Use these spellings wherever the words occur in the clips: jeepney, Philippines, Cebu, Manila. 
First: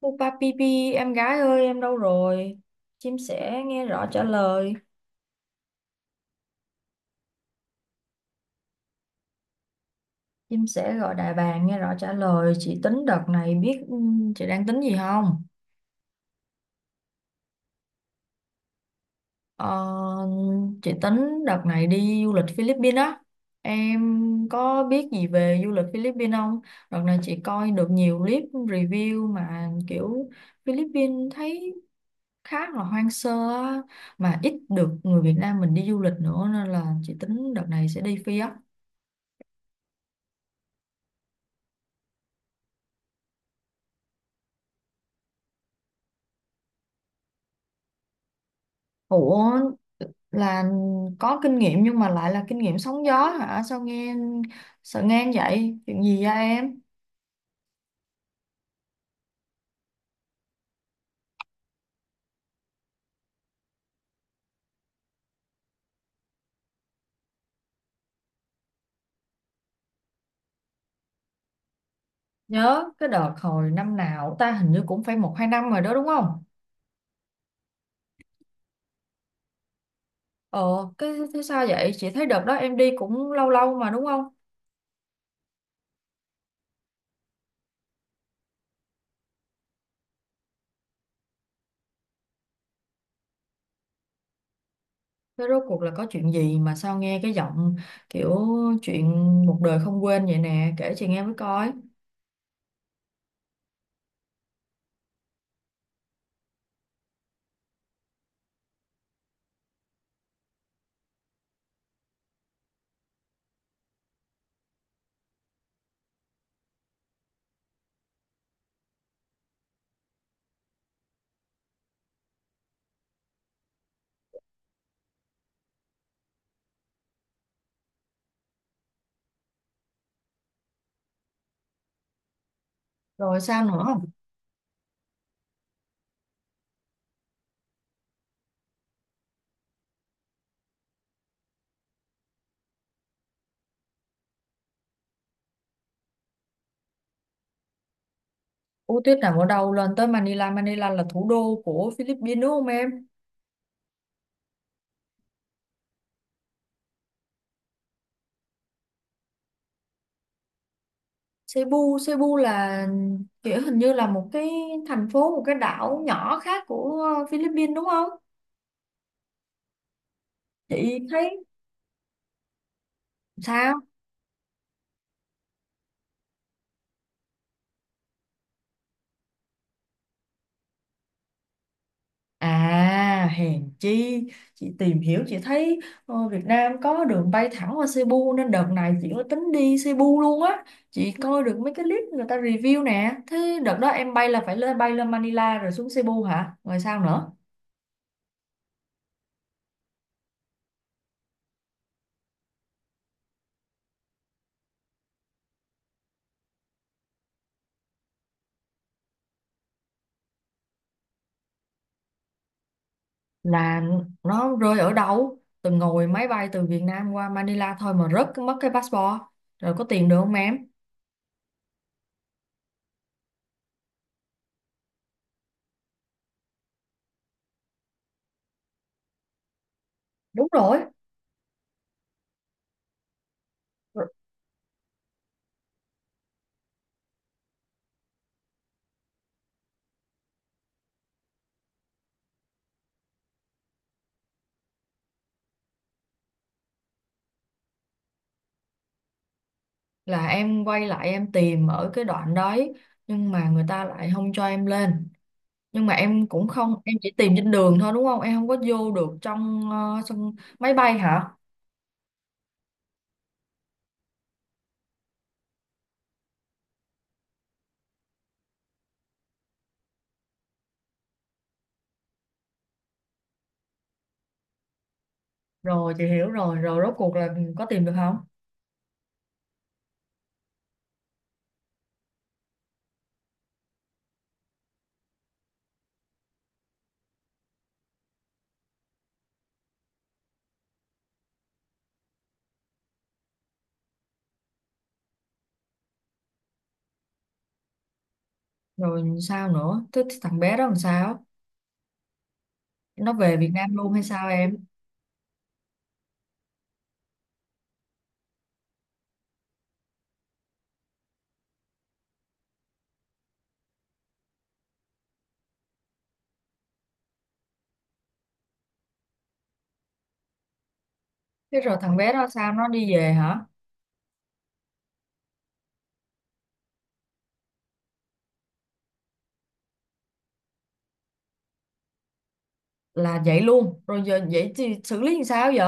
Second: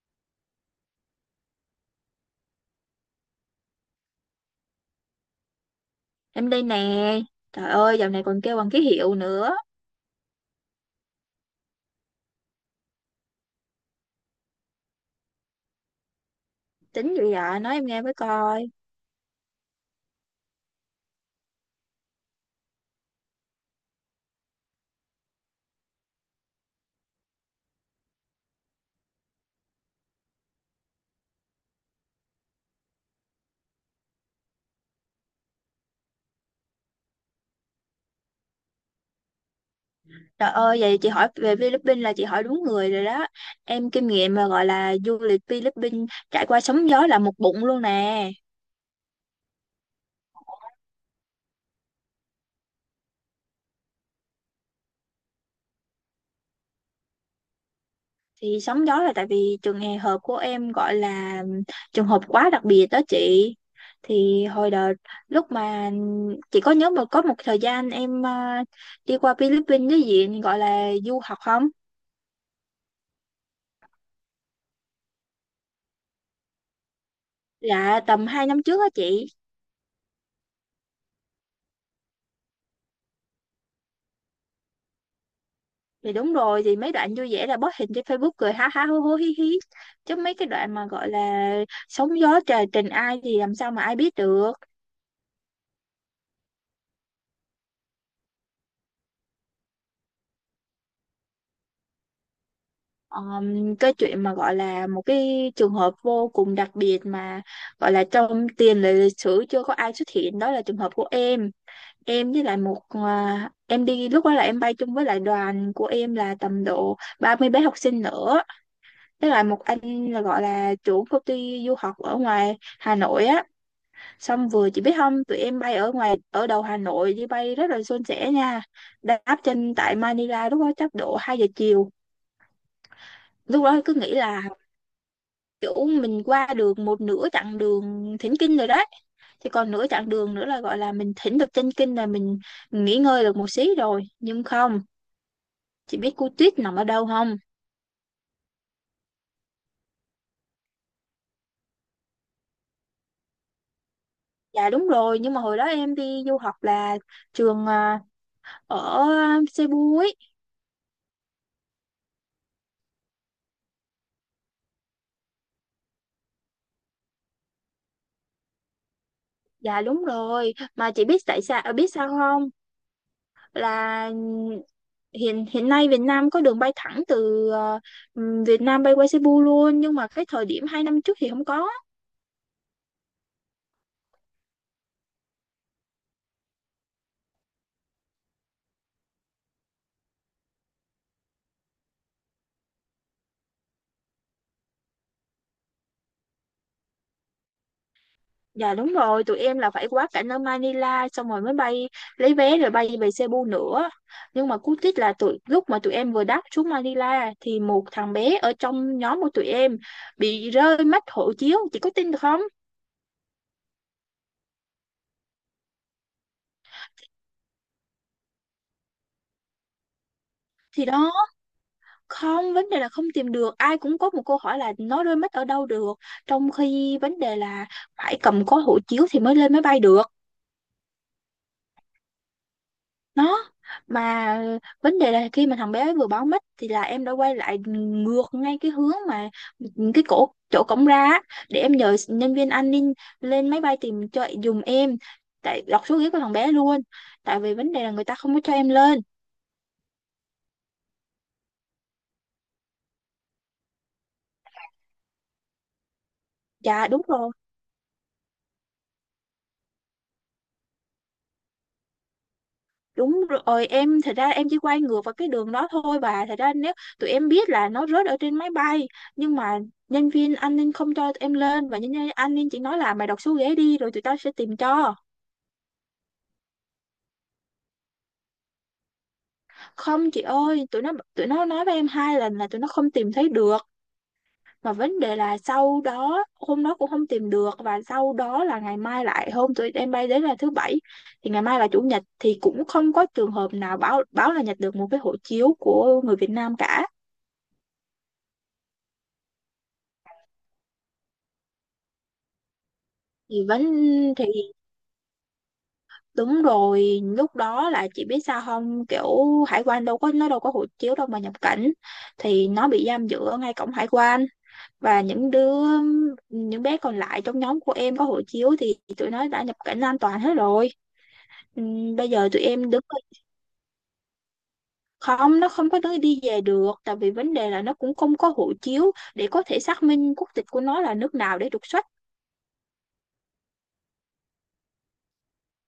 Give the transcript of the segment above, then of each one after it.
Pupa Pipi, em gái ơi, em đâu rồi? Chim sẻ nghe rõ trả lời. Em đây nè. Trời ơi, dạo này còn kêu bằng ký hiệu nữa. Chim sẻ gọi đại bàng nghe rõ trả lời. Chị tính đợt này biết chị đang tính gì không? Tính gì vậy? Nói em nghe với coi. Ờ, chị tính đợt này đi du lịch Philippines á. Em có biết gì về du lịch Philippines không? Đợt này chị coi được nhiều clip review mà kiểu Philippines thấy khá là hoang sơ á, mà ít được người Việt Nam mình đi du lịch nữa nên là chị tính đợt này sẽ đi Phi á. Trời ơi, vậy chị hỏi về Philippines là chị hỏi đúng người rồi đó. Em kinh nghiệm mà gọi là du lịch Philippines trải qua sóng gió là một bụng luôn nè. Ủa, là có kinh nghiệm nhưng mà lại là kinh nghiệm sóng gió hả? Sao nghe sợ nghe vậy, chuyện gì vậy em? Thì sóng gió là tại vì trường hè hợp của em gọi là trường hợp quá đặc biệt đó chị. Thì hồi đợt lúc mà chị có nhớ mà có một thời gian em đi qua Philippines với diện gọi là du học không? Nhớ cái đợt hồi năm nào ta, hình như cũng phải một hai năm rồi đó đúng không? Dạ tầm 2 năm trước á chị. ờ cái thế sao vậy, chị thấy đợt đó em đi cũng lâu lâu mà đúng không? Thì đúng rồi, thì mấy đoạn vui vẻ là post hình trên Facebook cười ha ha hố hố hí hí, chứ mấy cái đoạn mà gọi là sóng gió trời tình ai thì làm sao mà ai biết được. Thế rốt cuộc là có chuyện gì mà sao nghe cái giọng kiểu chuyện một đời không quên vậy nè, kể chị nghe mới coi. Cái chuyện mà gọi là một cái trường hợp vô cùng đặc biệt mà gọi là trong tiền lệ lịch sử chưa có ai xuất hiện đó là trường hợp của em. Em với lại một em đi lúc đó là em bay chung với lại đoàn của em là tầm độ 30 bé học sinh nữa, với lại một anh là gọi là chủ công ty du học ở ngoài Hà Nội á. Xong vừa chị biết không, tụi em bay ở ngoài ở đầu Hà Nội đi bay rất là suôn sẻ nha. Đáp trên tại Manila lúc đó chắc độ 2 giờ chiều. Rồi sao Lúc đó nữa? cứ nghĩ là kiểu mình qua được một nửa chặng đường thỉnh kinh rồi đấy. Thì còn nửa chặng đường nữa là gọi là mình thỉnh được chân kinh là mình nghỉ ngơi được một xí rồi. Nhưng không, chị biết cô Tuyết nằm ở đâu không? Ú tuyết nằm ở đâu, lên tới Manila. Manila là thủ đô của Philippines đúng không em? Dạ đúng rồi, nhưng mà hồi đó em đi du học là trường ở Cebu ấy. Cebu, Cebu là kiểu hình như là một cái thành phố, một cái đảo nhỏ khác của Philippines đúng không? Dạ đúng rồi, mà Chị chị biết tại thấy sao biết sao không? sao? Là hiện hiện nay Việt Nam có đường bay thẳng từ Việt Nam bay qua Cebu luôn, nhưng mà cái thời điểm 2 năm trước thì không có. À, hèn chi, chị tìm hiểu chị thấy Việt Nam có đường bay thẳng qua Cebu nên đợt này chị có tính đi Cebu luôn á. Chị coi được mấy cái clip người ta review nè. Thế đợt đó em bay là phải lên, bay lên Manila rồi xuống Cebu hả? Rồi sao nữa? Dạ đúng rồi, tụi em là phải quá cảnh ở Manila xong rồi mới bay, lấy vé rồi bay về Cebu nữa. Nhưng mà cú tích là lúc mà tụi em vừa đáp xuống Manila thì một thằng bé ở trong nhóm của tụi em bị rơi mất hộ chiếu, chị có tin được không? Là nó rơi ở đâu, từng ngồi máy bay từ Việt Nam qua Manila thôi mà rớt mất cái passport? Rồi có tìm được không em? Thì đó, không vấn đề là không tìm được, ai cũng có một câu hỏi là nó rơi mất ở đâu được trong khi vấn đề là phải cầm có hộ chiếu thì mới lên máy bay được. Đúng rồi. Nó mà vấn đề là khi mà thằng bé vừa báo mất thì là em đã quay lại ngược ngay cái hướng mà cái cổ chỗ cổng ra á, để em nhờ nhân viên an ninh lên máy bay tìm cho dùm em, tại đọc số ghế của thằng bé luôn, tại vì vấn đề là người ta không có cho em lên. Là em quay lại em tìm ở cái đoạn đấy nhưng mà người ta lại không cho em lên. Nhưng mà em cũng không, Dạ em đúng chỉ rồi. tìm trên đường thôi đúng không, em không có vô được trong sân máy bay hả? Đúng rồi, em thật ra em chỉ quay ngược vào cái đường đó thôi bà. Thật ra nếu tụi em biết là nó rớt ở trên máy bay, nhưng mà nhân viên an ninh không cho tụi em lên, và nhân viên an ninh chỉ nói là mày đọc số ghế đi rồi tụi tao sẽ tìm cho. Rồi chị hiểu rồi. Rồi rốt cuộc là có tìm được không? Không chị ơi, tụi nó nói với em 2 lần là tụi nó không tìm thấy được. Mà vấn đề là sau đó hôm đó cũng không tìm được, và sau đó là ngày mai lại hôm tụi em bay đến là thứ bảy thì ngày mai là chủ nhật thì cũng không có trường hợp nào báo báo là nhặt được một cái hộ chiếu của người Việt Nam cả. Rồi sao nữa, thế thằng bé đó làm sao, nó về Thì Việt vẫn Nam luôn hay sao thì em? Đúng rồi, lúc đó là chị biết sao không, kiểu hải quan đâu có, nó đâu có hộ chiếu đâu mà nhập cảnh, thì nó bị giam giữ ở ngay cổng hải quan. Và những bé còn lại trong nhóm của em có hộ chiếu thì tụi nó đã nhập cảnh an toàn hết rồi. Thế rồi thằng Bây bé đó giờ tụi sao, nó em đứng đi về hả? không, nó không có đứa đi về được tại vì vấn đề là nó cũng không có hộ chiếu để có thể xác minh quốc tịch của nó là nước nào để trục xuất. Là vậy luôn rồi, giờ vậy thì xử lý làm sao vậy?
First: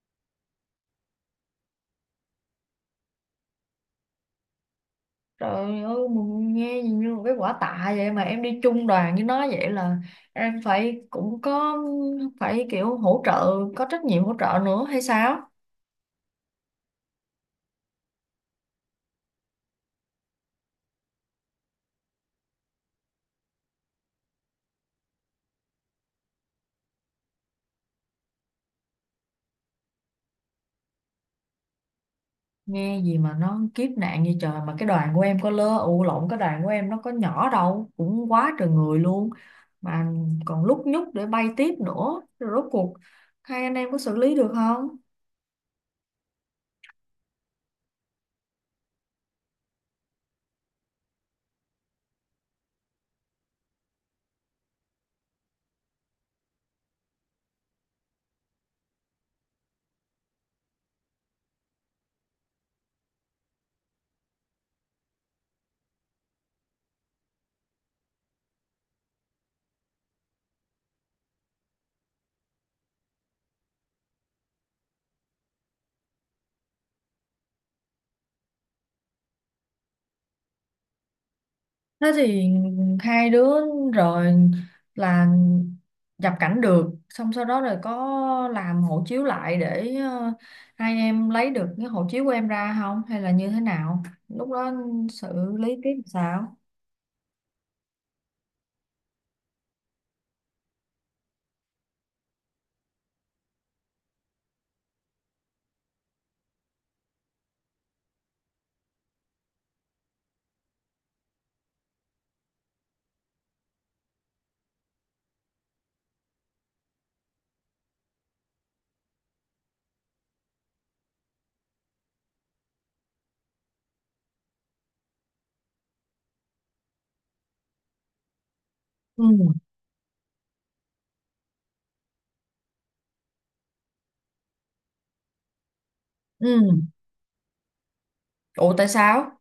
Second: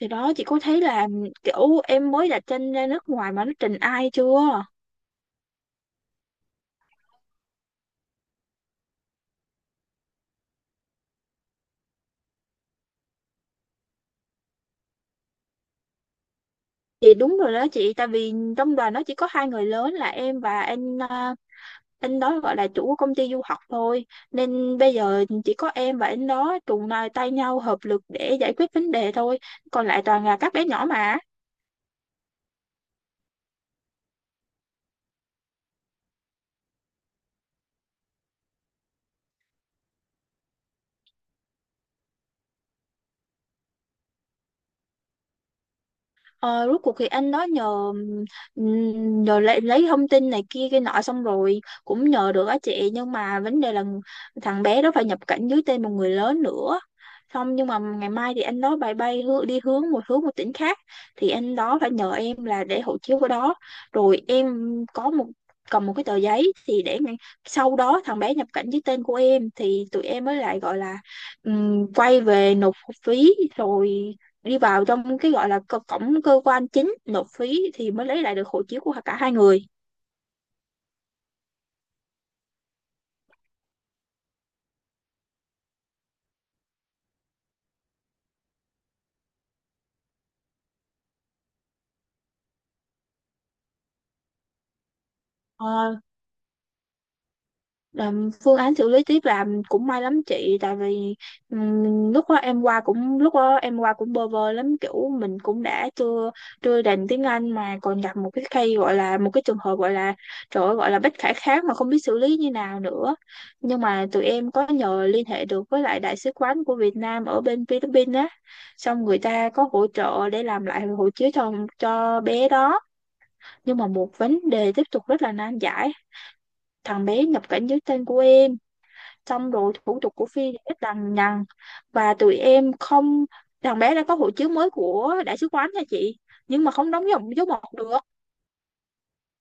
Thì đó, chị có thấy là kiểu em mới đặt chân ra nước ngoài mà nó trình ai chưa? Trời ơi mà nghe gì như một cái quả tạ vậy. Mà em đi chung đoàn với nó vậy là em phải cũng có, phải kiểu hỗ trợ, có trách nhiệm hỗ trợ nữa hay sao? Chị đúng rồi đó chị, tại vì trong đoàn nó chỉ có 2 người lớn là em và anh đó gọi là chủ của công ty du học thôi. Nên bây giờ chỉ có em và anh đó cùng là tay nhau hợp lực để giải quyết vấn đề thôi. Còn lại toàn là các bé nhỏ mà. Nghe gì mà nó kiếp nạn như trời. Mà cái đoàn của em nó có nhỏ đâu, cũng quá trời người luôn, mà còn lúc nhúc để bay tiếp nữa. Rồi rốt cuộc hai anh em có xử lý được không? Ờ, Rốt cuộc thì anh đó nhờ nhờ lấy thông tin này kia cái nọ xong rồi cũng nhờ được á chị, nhưng mà vấn đề là thằng bé đó phải nhập cảnh dưới tên một người lớn nữa. Xong nhưng mà ngày mai thì anh đó bay bay hư- đi hướng một tỉnh khác, thì anh đó phải nhờ em là để hộ chiếu của đó, rồi em có một cầm một cái tờ giấy thì để sau đó thằng bé nhập cảnh dưới tên của em thì tụi em mới lại gọi là quay về nộp phí rồi đi vào trong cái gọi là cổng cơ quan chính nộp phí thì mới lấy lại được hộ chiếu của cả 2 người. Thế thì hai đứa rồi là nhập cảnh được, xong sau đó rồi có làm hộ chiếu lại để hai em lấy được cái hộ chiếu của em ra không hay là như thế nào lúc đó, xử lý Ờ, tiếp sao? Làm phương án xử lý tiếp là cũng may lắm chị, tại vì lúc đó em qua cũng bơ vơ lắm, kiểu mình cũng đã chưa chưa đành tiếng Anh mà còn gặp một cái case gọi là một cái trường hợp gọi là trời ơi, gọi là bất khả kháng mà không biết xử lý như nào nữa. Nhưng mà tụi em có nhờ liên hệ được với lại đại sứ quán của Việt Nam ở bên Philippines á, xong người ta có hỗ trợ để làm lại hộ chiếu cho bé đó. Nhưng mà một vấn đề tiếp tục rất là nan giải, thằng bé nhập cảnh dưới tên của em Ừ. xong rồi thủ tục của Phi thì rất lằng nhằng, và tụi em không, thằng bé đã có hộ chiếu mới của đại sứ quán nha chị, nhưng mà Ừ. không đóng dòng dấu mộc được. Ủa tại sao,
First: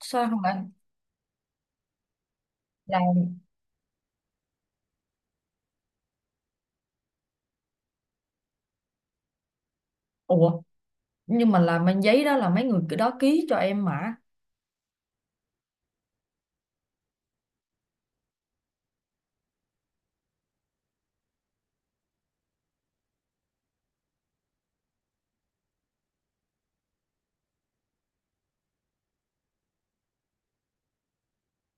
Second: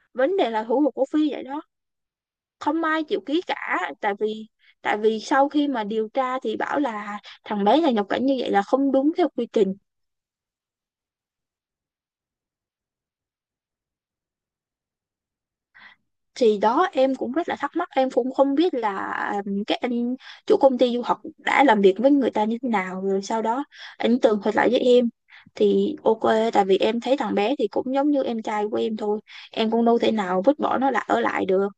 sao Vấn không đề phải là thủ tục của Phi vậy đó, không là? ai chịu ký cả tại vì sau khi mà điều tra thì bảo là thằng bé này nhập cảnh như vậy là không đúng theo quy trình. Ủa, nhưng mà là mang giấy đó là mấy người cái đó ký cho em mà? Thì đó em cũng rất là thắc mắc, em cũng không biết là các anh chủ công ty du học đã làm việc với người ta như thế nào, rồi sau đó anh tường thuật lại với em thì ok, tại vì em thấy thằng bé thì cũng giống như em trai của em thôi, em cũng đâu thể nào vứt bỏ nó lại ở lại được,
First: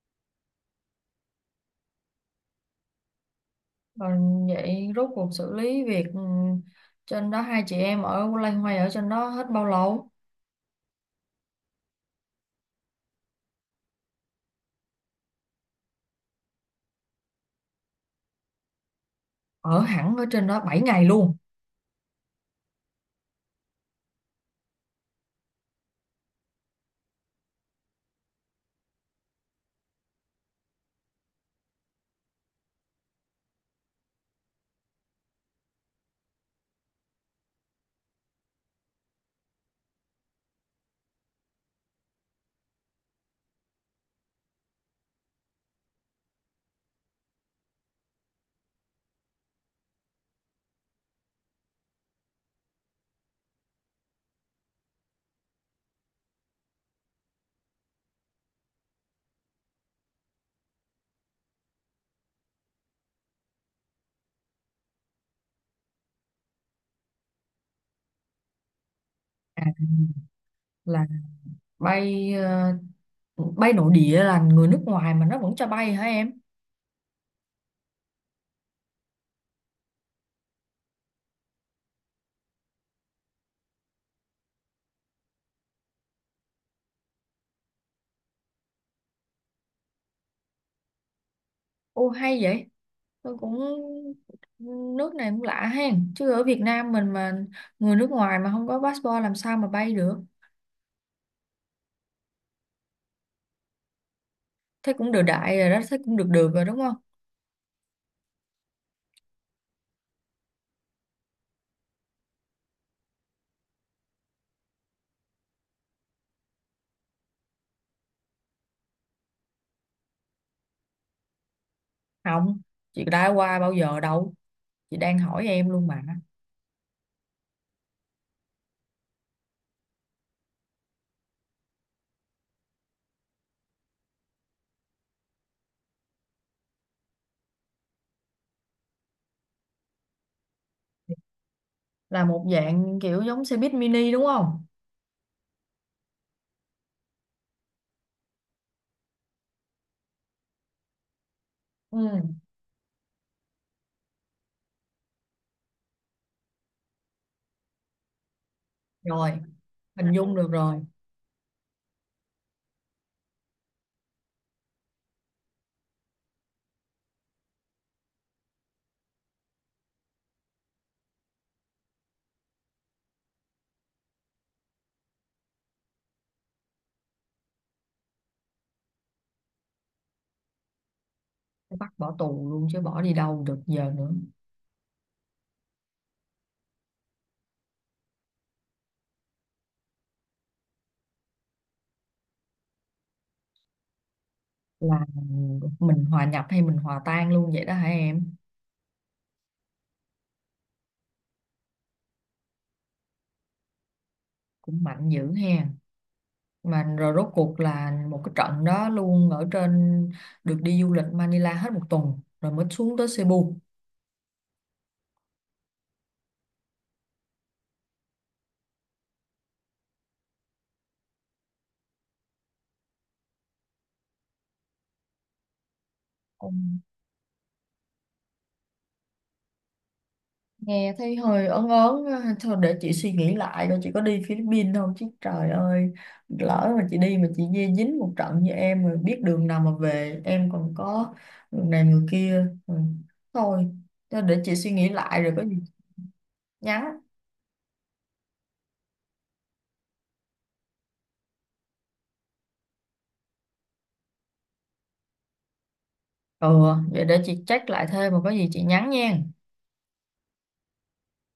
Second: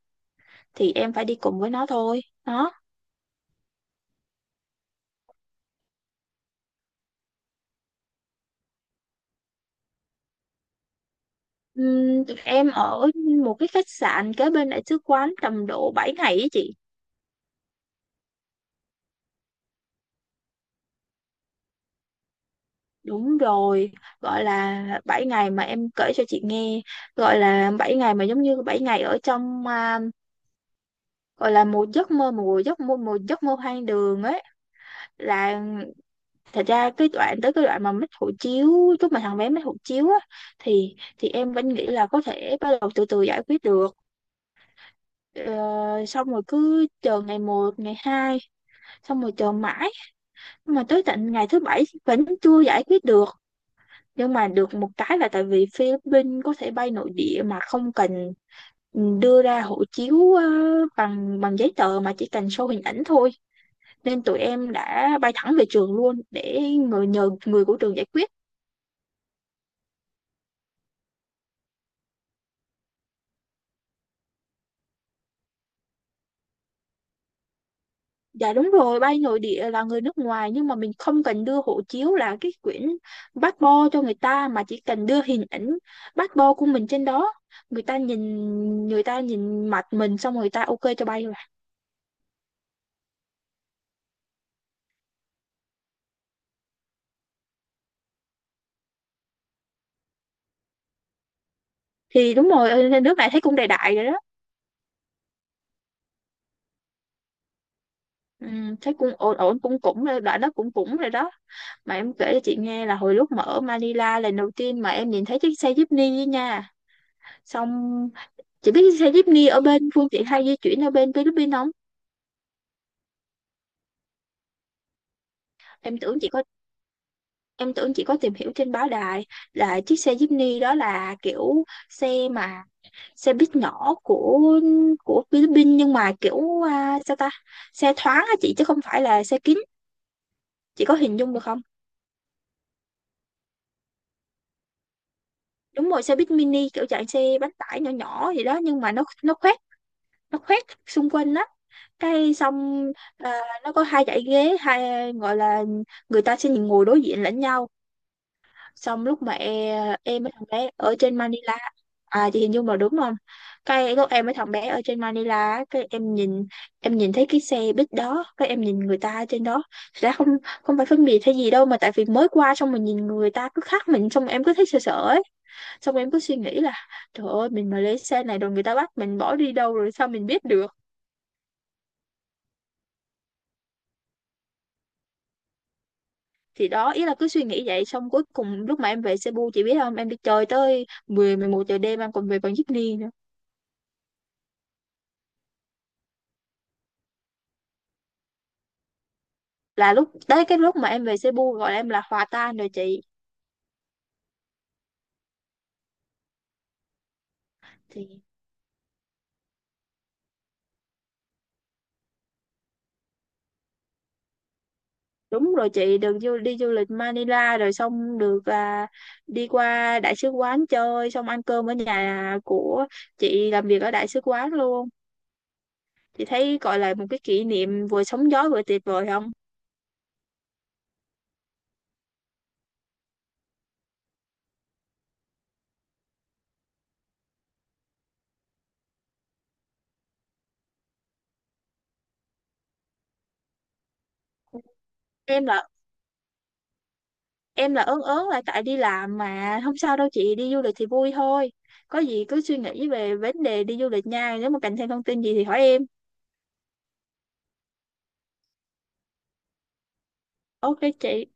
thì em phải đi cùng với nó thôi đó. Còn vậy rốt cuộc xử lý việc trên đó, hai chị em ở loay hoay ở trên đó hết bao lâu? Em ở một cái khách sạn kế bên đại sứ quán tầm độ 7 ngày ấy chị. Ở hẳn ở trên đó 7 ngày luôn? Đúng rồi, gọi là 7 ngày mà em kể cho chị nghe, gọi là 7 ngày mà giống như 7 ngày ở trong gọi là một giấc mơ, một giấc mơ một giấc mơ hoang đường ấy. Là thật ra cái đoạn tới cái đoạn mà mất hộ chiếu, lúc mà thằng bé mất hộ chiếu á thì em vẫn nghĩ là có thể bắt đầu từ từ giải quyết được. Ờ, Xong rồi cứ chờ ngày một ngày hai, xong rồi chờ mãi mà tới tận ngày thứ bảy vẫn chưa giải quyết được. Nhưng mà được một cái là tại vì Philippines có thể bay nội địa mà không cần đưa ra hộ chiếu bằng bằng giấy tờ mà chỉ cần show hình ảnh thôi, nên tụi em đã bay thẳng về trường luôn để người nhờ người của trường giải quyết. À, là bay bay nội địa là người nước ngoài mà nó vẫn cho bay hả em? Dạ đúng rồi, bay nội địa là người nước ngoài nhưng mà mình không cần đưa hộ chiếu là cái quyển passport cho người ta, mà chỉ cần đưa hình ảnh passport của mình trên đó, người ta nhìn, người ta nhìn mặt mình xong rồi người ta ok cho bay rồi. Ô hay vậy. Tôi cũng, nước này cũng lạ hen, chứ ở Việt Nam mình mà người nước ngoài mà không có passport làm sao mà bay được. Thì đúng rồi, ở nước này thấy cũng đại đại rồi đó. Thế cũng được đại rồi đó, thế cũng được được rồi đúng không? Ừ, thế cũng ổn ổn cũng cũng rồi, đoạn đó cũng cũng rồi đó. Mà em kể cho chị nghe là hồi lúc mà ở Manila lần đầu tiên mà em nhìn thấy chiếc xe jeepney ấy nha, xong chị biết xe jeepney ở bên phương tiện hay di chuyển ở bên Philippines không? Không, chị đã qua bao giờ đâu, chị đang hỏi em luôn em mà. tưởng chị có em tưởng chị có tìm hiểu trên báo đài là chiếc xe jeepney đó là kiểu xe mà xe buýt nhỏ của Philippines, nhưng mà kiểu à, sao ta xe thoáng á chị chứ không phải là xe kín, chị có hình dung được không? Là một dạng kiểu giống xe buýt mini đúng không? Đúng rồi, xe buýt mini kiểu dạng xe bánh tải nhỏ nhỏ gì đó, nhưng mà nó khoét, nó khoét xung quanh á. Cái Ừ, xong nó có 2 dãy ghế, gọi là người ta sẽ ngồi đối diện lẫn nhau, xong lúc rồi mà hình em với dung thằng được bé rồi. ở trên Manila. À, chị hình dung là đúng không? Cái lúc em với thằng bé ở trên Manila á, cái em nhìn, em nhìn thấy cái xe buýt đó cái em nhìn người ta trên đó. Thật ra không không phải phân biệt hay gì đâu, mà tại vì mới qua xong mình nhìn người ta cứ khác mình xong em cứ thấy sợ sợ ấy, xong em cứ suy nghĩ là trời ơi mình mà lấy xe này rồi người ta bắt mình bỏ đi đâu rồi sao mình biết được. Bắt bỏ tù luôn chứ bỏ đi đâu được giờ nữa. Thì đó ý là cứ suy nghĩ vậy xong cuối cùng lúc mà em về Cebu chị biết không, em đi chơi tới 10-11 giờ đêm em còn về bằng jeepney nữa. Là mình hòa nhập hay mình hòa tan luôn vậy đó hả em? Là lúc tới cái lúc mà em về Cebu gọi em là hòa tan rồi chị. Cũng mạnh dữ ha. Mà rồi rốt cuộc là một Thì cái trận đó luôn ở trên. Được đi du lịch Manila hết một tuần rồi mới xuống tới Cebu? đúng rồi, chị được đi du lịch Manila rồi xong được đi qua đại sứ quán chơi xong ăn cơm ở nhà của chị làm việc ở đại sứ quán luôn, chị thấy gọi là một cái kỷ niệm vừa sóng gió vừa tuyệt vời không? Nghe thấy hơi ớn ớn á. Thôi để chị suy nghĩ lại coi chị có đi Philippines không chứ, trời ơi, lỡ mà chị đi mà chị dê dính một trận như em rồi biết đường nào mà về, em còn có người này người kia. Ừ. Thôi, thôi để chị suy nghĩ lại rồi có em gì là nhắn. em là ớn ớn là tại đi làm mà không sao đâu chị, đi du lịch thì vui thôi, có gì cứ suy nghĩ về vấn đề đi du lịch nha, nếu mà cần thêm thông tin gì thì hỏi em. Ừ, vậy để chị check lại thêm mà có gì chị nhắn nha. Ok chị.